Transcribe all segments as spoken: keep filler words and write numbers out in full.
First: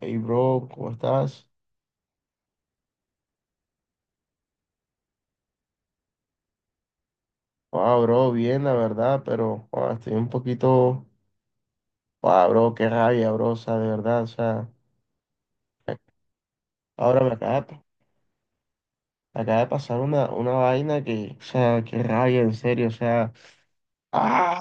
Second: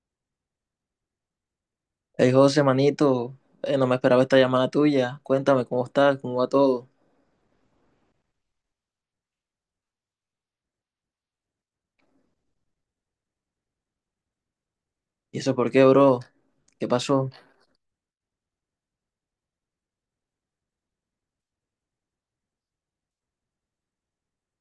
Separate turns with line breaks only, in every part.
Hey bro, ¿cómo estás?
Hey José, manito, eh, no me esperaba esta llamada tuya. Cuéntame cómo estás, cómo va todo.
Ah, bro, bien, la verdad, pero ah, estoy un poquito. Ah, bro, qué rabia, bro, o sea, de verdad, o sea,
¿Y eso por qué, bro? ¿Qué
ahora
pasó?
me acaba de, me acaba de pasar una, una vaina que, o sea, qué rabia, en serio, o sea, ah,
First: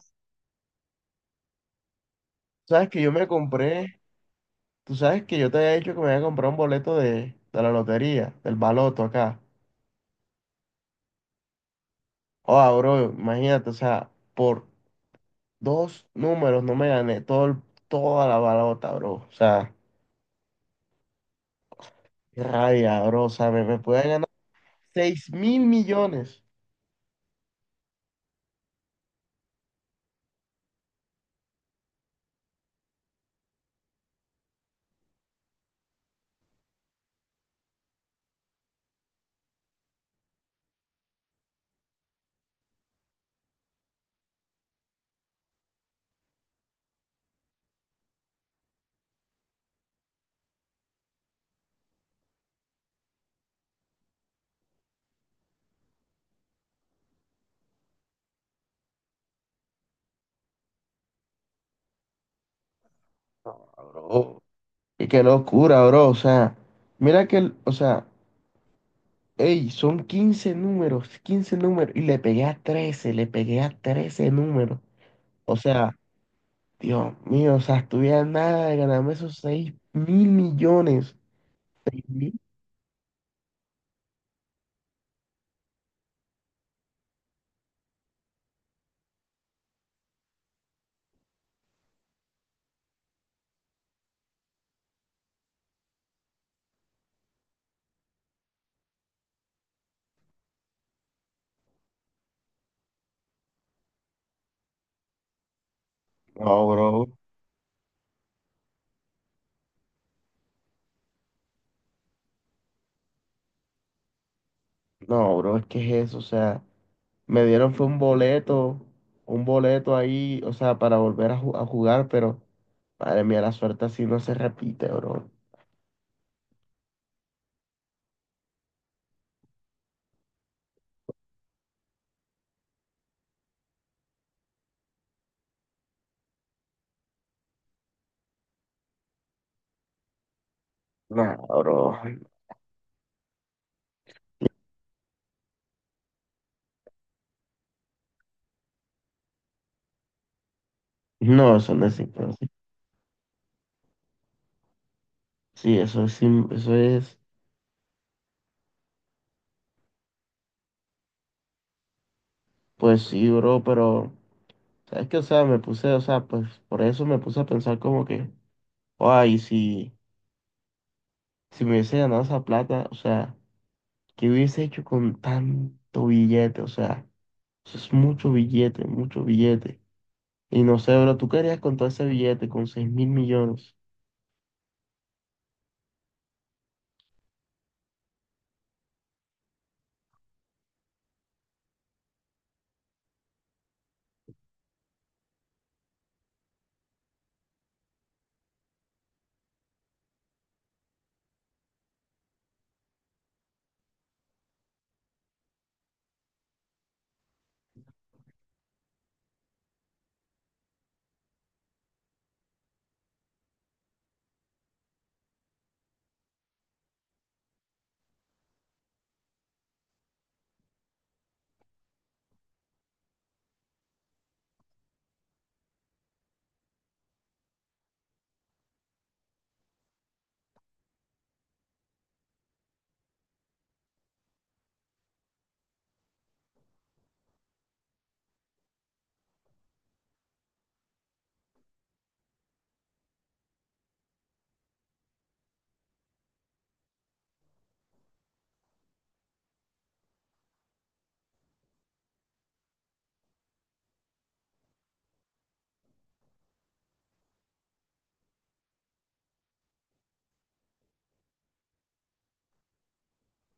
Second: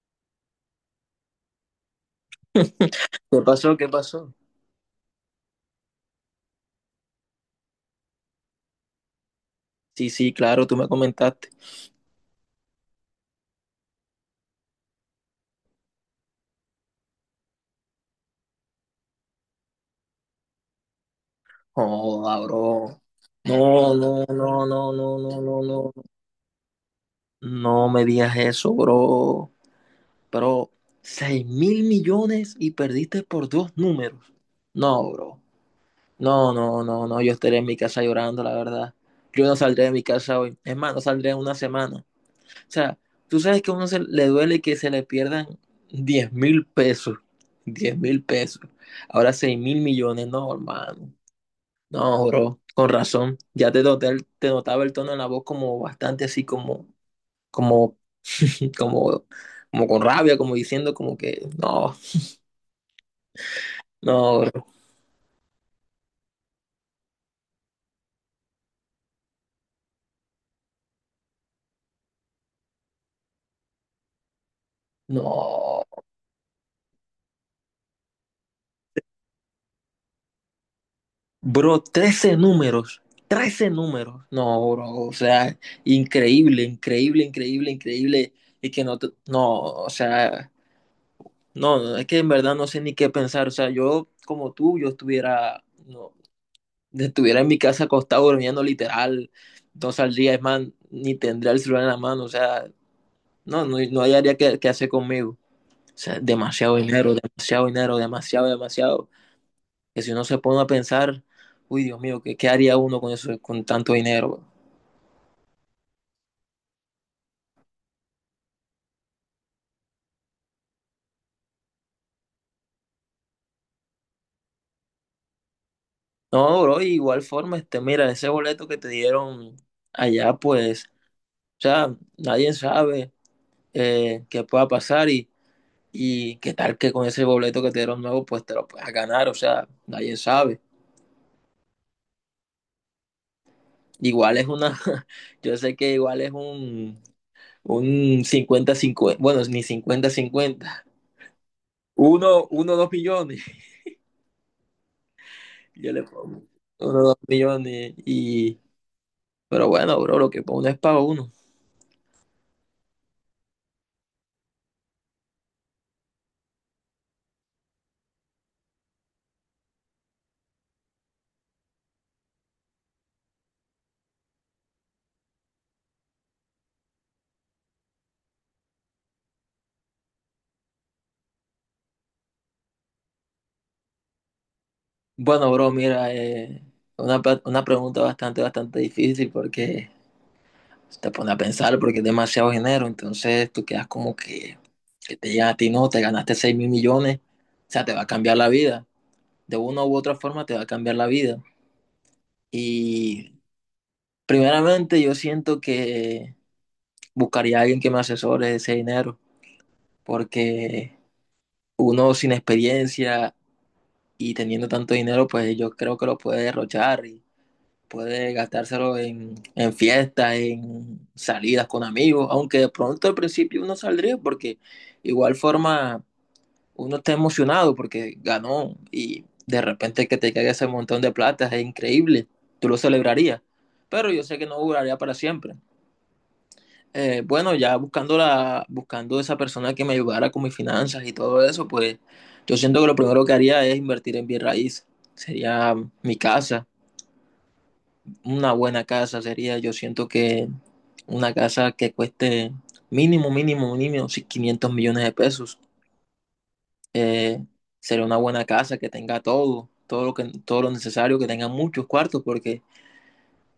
sabes que yo me
¿Qué pasó? ¿Qué
compré,
pasó?
tú sabes que yo te había dicho que me había comprado un boleto de, de la lotería, del baloto acá.
Sí, sí, claro, tú me comentaste.
Ah, bro, imagínate, o sea, por dos números no me gané todo, el- toda la balota, bro, o sea.
Joda,
Qué
bro.
rabia, bro. O sea, me, me
No,
puede
no,
ganar
no, no, no,
seis
no,
mil
no, no.
millones.
No me digas eso, bro. Pero, seis mil millones y perdiste por dos números. No, bro. No, no, no, no. Yo estaré en mi casa llorando, la verdad. Yo no saldré de mi casa hoy. Es más, no saldré en una semana. O sea, tú sabes que a uno se le duele que se le pierdan diez mil pesos. Diez mil pesos. Ahora seis mil millones. No, hermano. No, bro. Con razón. Ya te noté el- te notaba el tono en la voz como bastante así como, como, como, como con rabia, como diciendo como que no,
No,
no,
bro.
bro.
Y qué locura, bro. O sea, mira que, el- o sea, ey, son quince números, quince números. Y le pegué a trece, le pegué a trece números. O
No.
sea, Dios mío, o sea, estuviera a nada de ganarme esos seis mil millones.
Bro,
¿Seis
trece
mil?
números. Trece números. No, bro. O sea, increíble, increíble, increíble, increíble. Y que no, te- no, o sea. No, es que en verdad no sé ni qué pensar. O sea, yo como tú, yo estuviera, no, estuviera en mi casa acostado durmiendo literal no saldría, es más, ni tendría el celular en la mano. O sea, no, no, no hallaría qué, qué hacer conmigo. O sea,
No,
demasiado dinero,
bro.
demasiado dinero, demasiado, demasiado. Que si uno se pone a pensar, uy, Dios mío, ¿qué, qué haría uno con eso, con tanto dinero, bro?
No, bro, es que es eso. O sea, me dieron fue un boleto, un boleto ahí, o sea, para volver a, ju- a jugar, pero madre mía, la suerte así no se repite, bro.
No, bro, y igual forma, este, mira, ese boleto que te dieron allá, pues, o sea, nadie sabe eh, qué pueda pasar. y Y qué tal que con ese boleto que te dieron nuevo, pues te lo puedas ganar, o sea, nadie sabe.
No, bro.
Igual es una, yo sé que igual es un, un cincuenta 50, bueno, ni cincuenta cincuenta.
No, eso no es no,
Uno,
sí,
uno, dos millones,
sí,
yo le
eso es,
pongo.
sim- eso
Uno, dos
es,
millones y... Pero bueno, bro, lo que uno es para uno.
pues sí, bro, pero, ¿sabes qué? O sea, me puse, o sea, pues por eso me puse a pensar como que, ay, si, si me hubiese ganado esa plata, o sea, ¿qué hubiese hecho con tanto billete? O sea, eso es mucho billete, mucho billete. Y no sé, bro, ¿tú qué harías con todo ese billete, con seis mil millones?
Bueno, bro, mira, eh, una, pa- una pregunta bastante, bastante difícil porque te pone a pensar porque es demasiado dinero, entonces tú quedas como que, que te digan a ti, no, te ganaste seis mil millones, o sea, te va a cambiar la vida. De una u otra forma te va a cambiar la vida. Y primeramente yo siento que buscaría a alguien que me asesore ese dinero, porque uno sin experiencia y teniendo tanto dinero, pues yo creo que lo puede derrochar y puede gastárselo en, en fiestas, en salidas con amigos, aunque de pronto al principio uno saldría, porque igual forma uno está emocionado porque ganó y de repente que te caiga ese montón de plata es increíble, tú lo celebrarías, pero yo sé que no duraría para siempre. Eh, bueno, ya buscando, la, buscando esa persona que me ayudara con mis finanzas y todo eso, pues yo siento que lo primero que haría es invertir en bien raíz. Sería mi casa, una buena casa sería, yo siento que una casa que cueste mínimo, mínimo, mínimo sí, quinientos millones de pesos. eh, sería una buena casa que tenga todo, todo lo que, todo lo necesario, que tenga muchos cuartos, porque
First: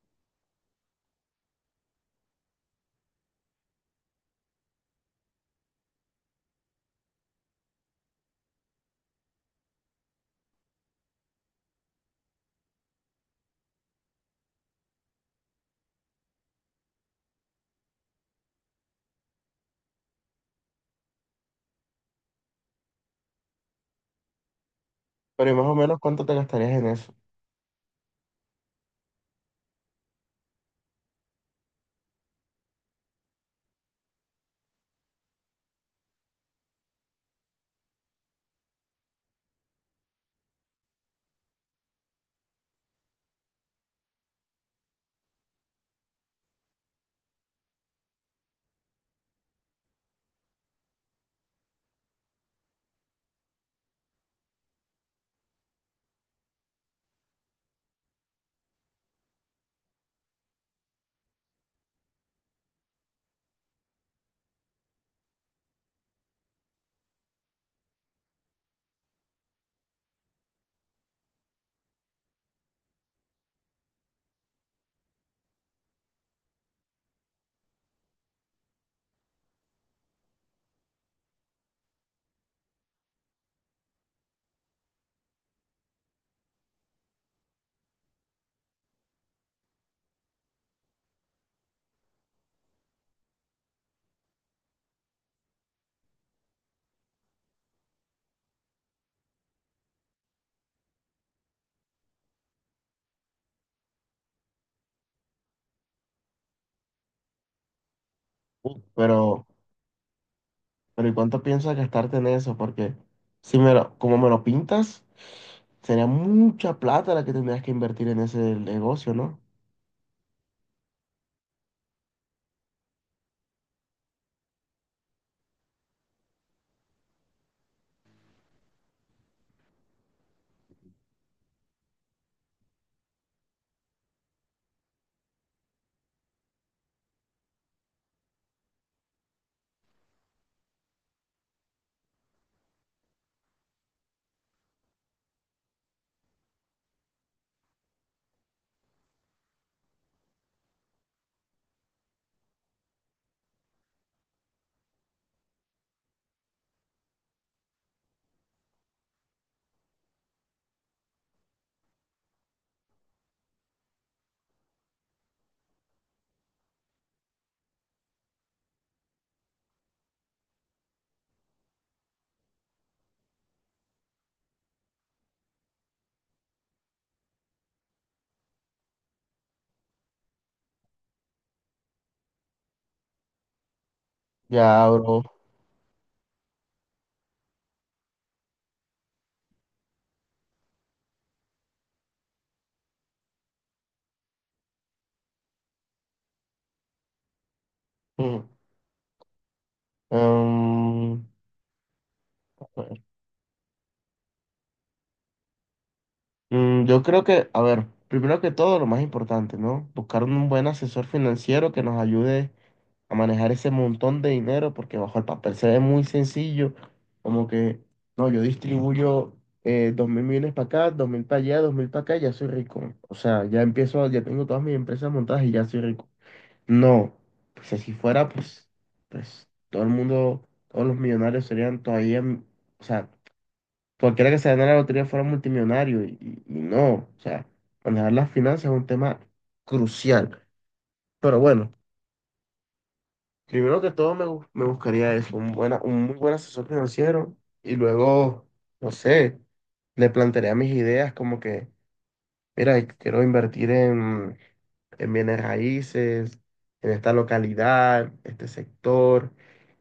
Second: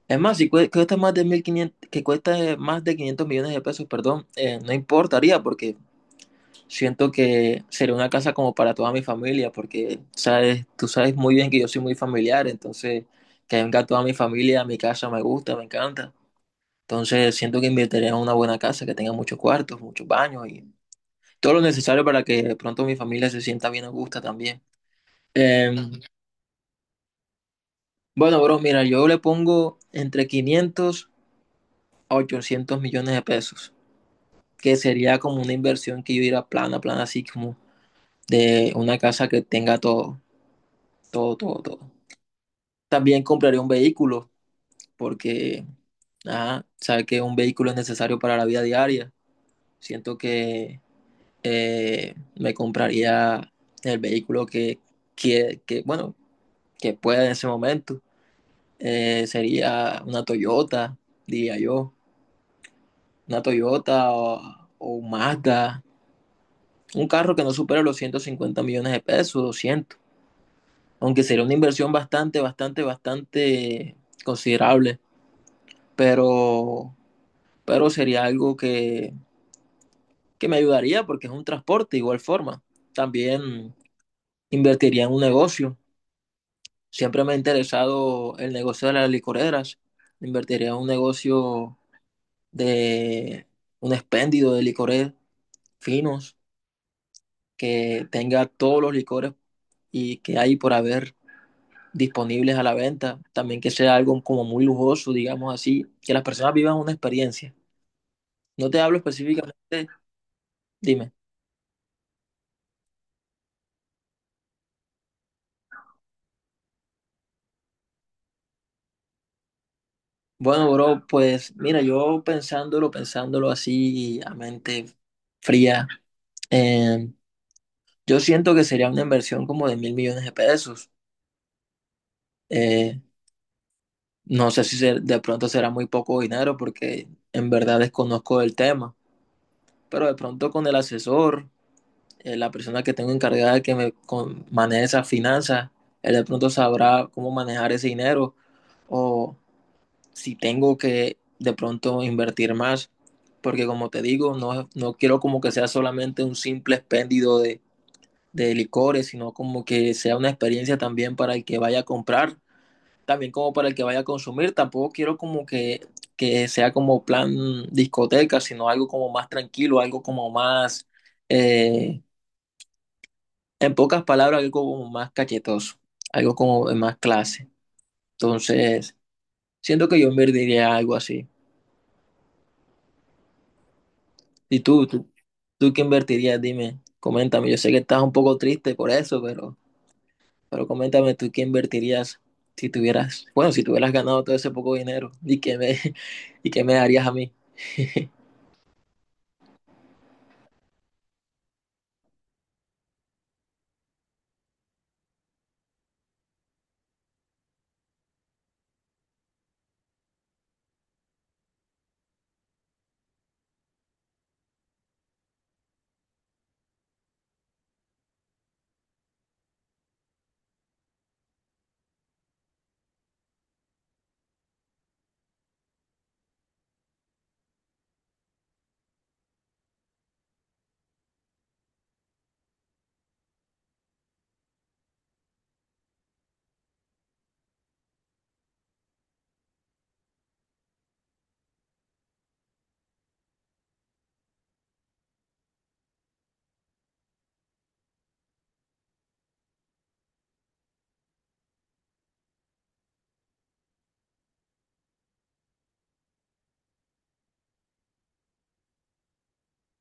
es más, si cue- cuesta más de mil quinientos, que cuesta más de quinientos millones de pesos, perdón, eh, no importaría, porque siento que sería una casa como para toda mi familia, porque sabes, tú sabes muy bien que yo soy muy familiar, entonces que venga toda mi familia a mi casa me gusta, me encanta. Entonces siento que invertiría en una buena casa que tenga muchos cuartos, muchos baños y todo lo necesario para que de pronto mi familia se sienta bien a gusto también.
Pero ¿y más
Eh,
o menos cuánto te gastarías en eso?
Bueno, bro, mira, yo le pongo entre quinientos a ochocientos millones de pesos, que sería como una inversión que yo diría plana, plana, así como de una casa que tenga todo, todo, todo, todo. También compraría un vehículo, porque, ajá, sabe que un vehículo es necesario para la vida diaria. Siento que eh, me compraría el vehículo que, que, que, bueno, que pueda en ese momento. Eh, sería una Toyota, diría yo una Toyota o, o un Mazda, un carro que no supera los ciento cincuenta millones de pesos, doscientos, aunque sería una inversión bastante, bastante, bastante considerable, pero, pero sería algo que, que me ayudaría porque es un transporte de igual forma. También invertiría en un negocio. Siempre me ha interesado el negocio de las licoreras. Invertiría en un negocio de un expendio de licores finos que tenga todos los licores y que hay por haber disponibles a la venta, también que sea algo como muy lujoso, digamos así, que las personas vivan una experiencia. No te hablo
Pero,
específicamente,
pero
dime.
¿y cuánto piensas gastarte en eso? Porque si me lo, como me lo pintas, sería mucha plata la que tendrías que invertir en ese negocio, ¿no?
Bueno, bro, pues mira, yo pensándolo, pensándolo así a mente fría, eh, yo siento que sería una inversión como de mil millones de pesos. Eh, no sé si se- de pronto será muy poco dinero porque en verdad desconozco el tema, pero de pronto con el asesor eh, la persona que tengo encargada de que me con- maneje esas finanzas, él de pronto sabrá cómo manejar ese dinero o si tengo que de pronto invertir más, porque como te digo, no, no quiero como que sea solamente un simple expendio de, de licores, sino como que sea una experiencia también para el que vaya a comprar, también como para el que vaya a consumir, tampoco quiero como que, que sea como plan discoteca, sino algo como más tranquilo, algo como más... eh, en pocas palabras, algo como más cachetoso, algo como de más clase. Entonces, siento que yo invertiría algo así. ¿Y tú,
Ya,
tú,
bro.
tú qué invertirías? Dime, coméntame. Yo sé que estás un poco triste por eso, pero, pero coméntame tú qué invertirías si tuvieras, bueno, si tuvieras ganado todo ese poco dinero y qué me, y qué me darías a mí.
Mm. Em, a ver. Mm, yo creo que, a ver, primero que todo, lo más importante, ¿no? Buscar un buen asesor financiero que nos ayude a manejar ese montón de dinero, porque bajo el papel se ve muy sencillo, como que, no, yo distribuyo eh, dos mil millones para acá, dos mil para allá, dos mil para acá, y ya soy rico. O sea, ya empiezo, ya tengo todas mis empresas montadas y ya soy rico. No, pues si así fuera, pues, pues todo el mundo, todos los millonarios serían todavía, m- o sea, cualquiera que se ganara la lotería fuera multimillonario y, y- y no, o sea, manejar las finanzas es un tema crucial. Pero bueno, primero que todo me, bu- me buscaría eso, un, buena, un muy buen asesor financiero y luego, no sé, le plantearía mis ideas como que, mira, quiero invertir en, en bienes raíces, en esta localidad, este sector.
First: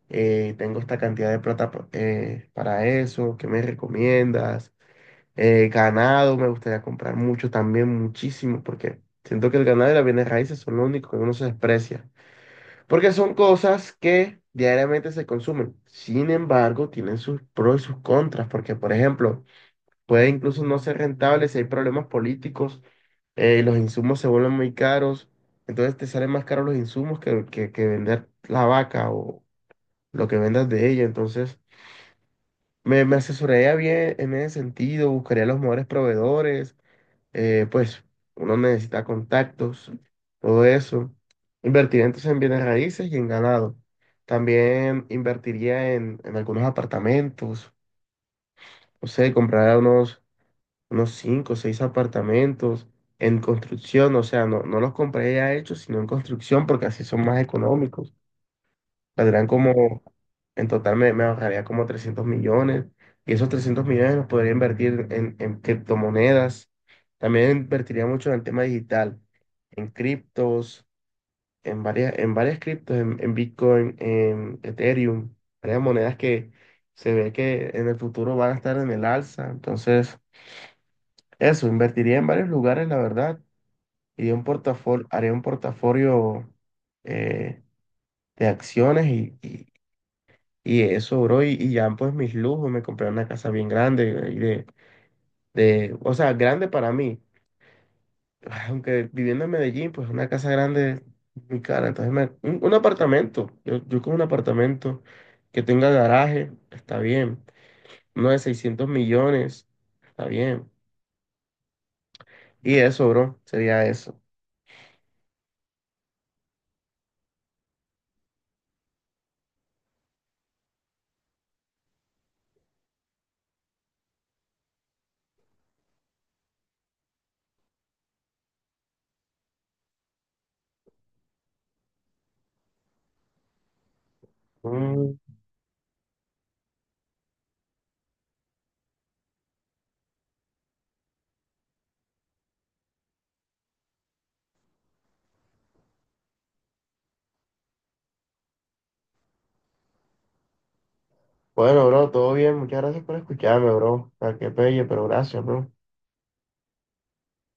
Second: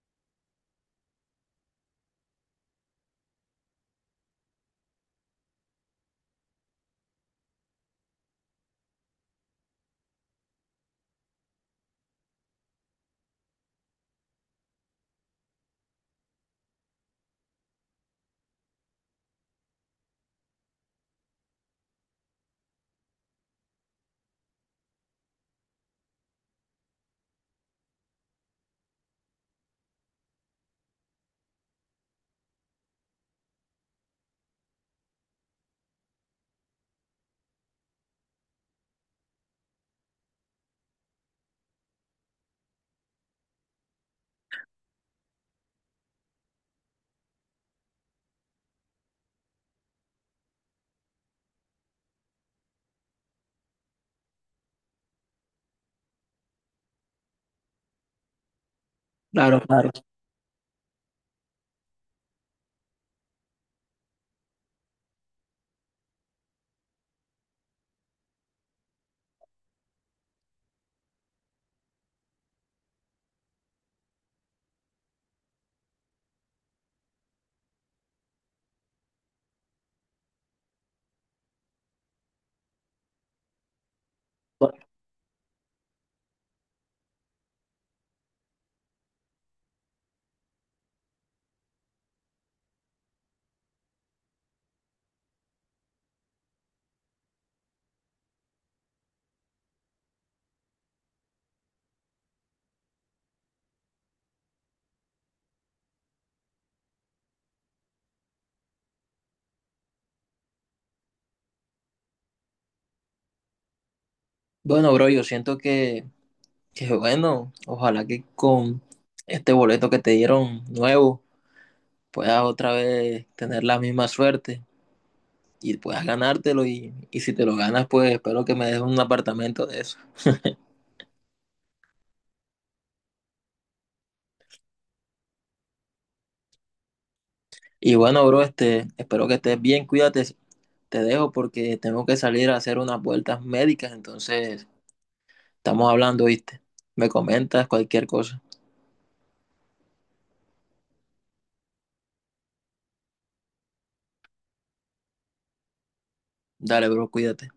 eh, Tengo esta cantidad de plata pa- eh, para eso, ¿qué me recomiendas? Eh, ganado, me gustaría comprar mucho también, muchísimo, porque siento que el ganado y las bienes raíces son lo único que uno se desprecia, porque son cosas que diariamente se consumen. Sin embargo, tienen sus pros y sus contras, porque, por ejemplo, puede incluso no ser rentable si hay problemas políticos, eh, los insumos se vuelven muy caros, entonces te salen más caros los insumos que, que, que vender la vaca o lo que vendas de ella, entonces... Me, me asesoraría bien en ese sentido, buscaría los mejores proveedores, eh, pues uno necesita contactos, todo eso. Invertiría entonces en bienes raíces y en ganado. También invertiría en, en algunos apartamentos, no sé, compraría unos, unos cinco o seis apartamentos en construcción, o sea, no, no los compraría ya hechos, sino en construcción porque así son más económicos, saldrán
Claro, claro.
como, en total me, me ahorraría como trescientos millones y esos trescientos millones los podría invertir en, en criptomonedas. También invertiría mucho en el tema digital, en criptos, en varias, en varias criptos, en, en Bitcoin, en Ethereum, varias monedas que se ve que en el futuro van a estar en el alza. Entonces, eso, invertiría en varios lugares, la verdad, y un portafolio, haría un portafolio eh, de acciones. Y, y Y eso, bro, y, y ya pues mis lujos, me compré una casa bien grande, y de, de, o sea, grande para mí. Aunque viviendo en Medellín, pues una casa grande es muy cara. Entonces, me- un, un apartamento, yo, yo con un apartamento que tenga garaje, está bien. Uno de seiscientos millones, está bien. Y eso, bro, sería eso.
Bueno, bro, yo siento que, que bueno, ojalá que con este boleto que te dieron nuevo puedas otra vez tener la misma suerte y puedas ganártelo y, y si te lo ganas, pues espero que me des un apartamento de eso.
Mm,
Y bueno, bro, este, espero que estés bien, cuídate, te dejo porque tengo que salir a hacer unas vueltas médicas, entonces estamos hablando, ¿viste? Me comentas cualquier cosa.
bueno, bro, todo bien, muchas gracias por escucharme, bro. O que qué pelle, pero gracias, bro.
Dale, bro, cuídate.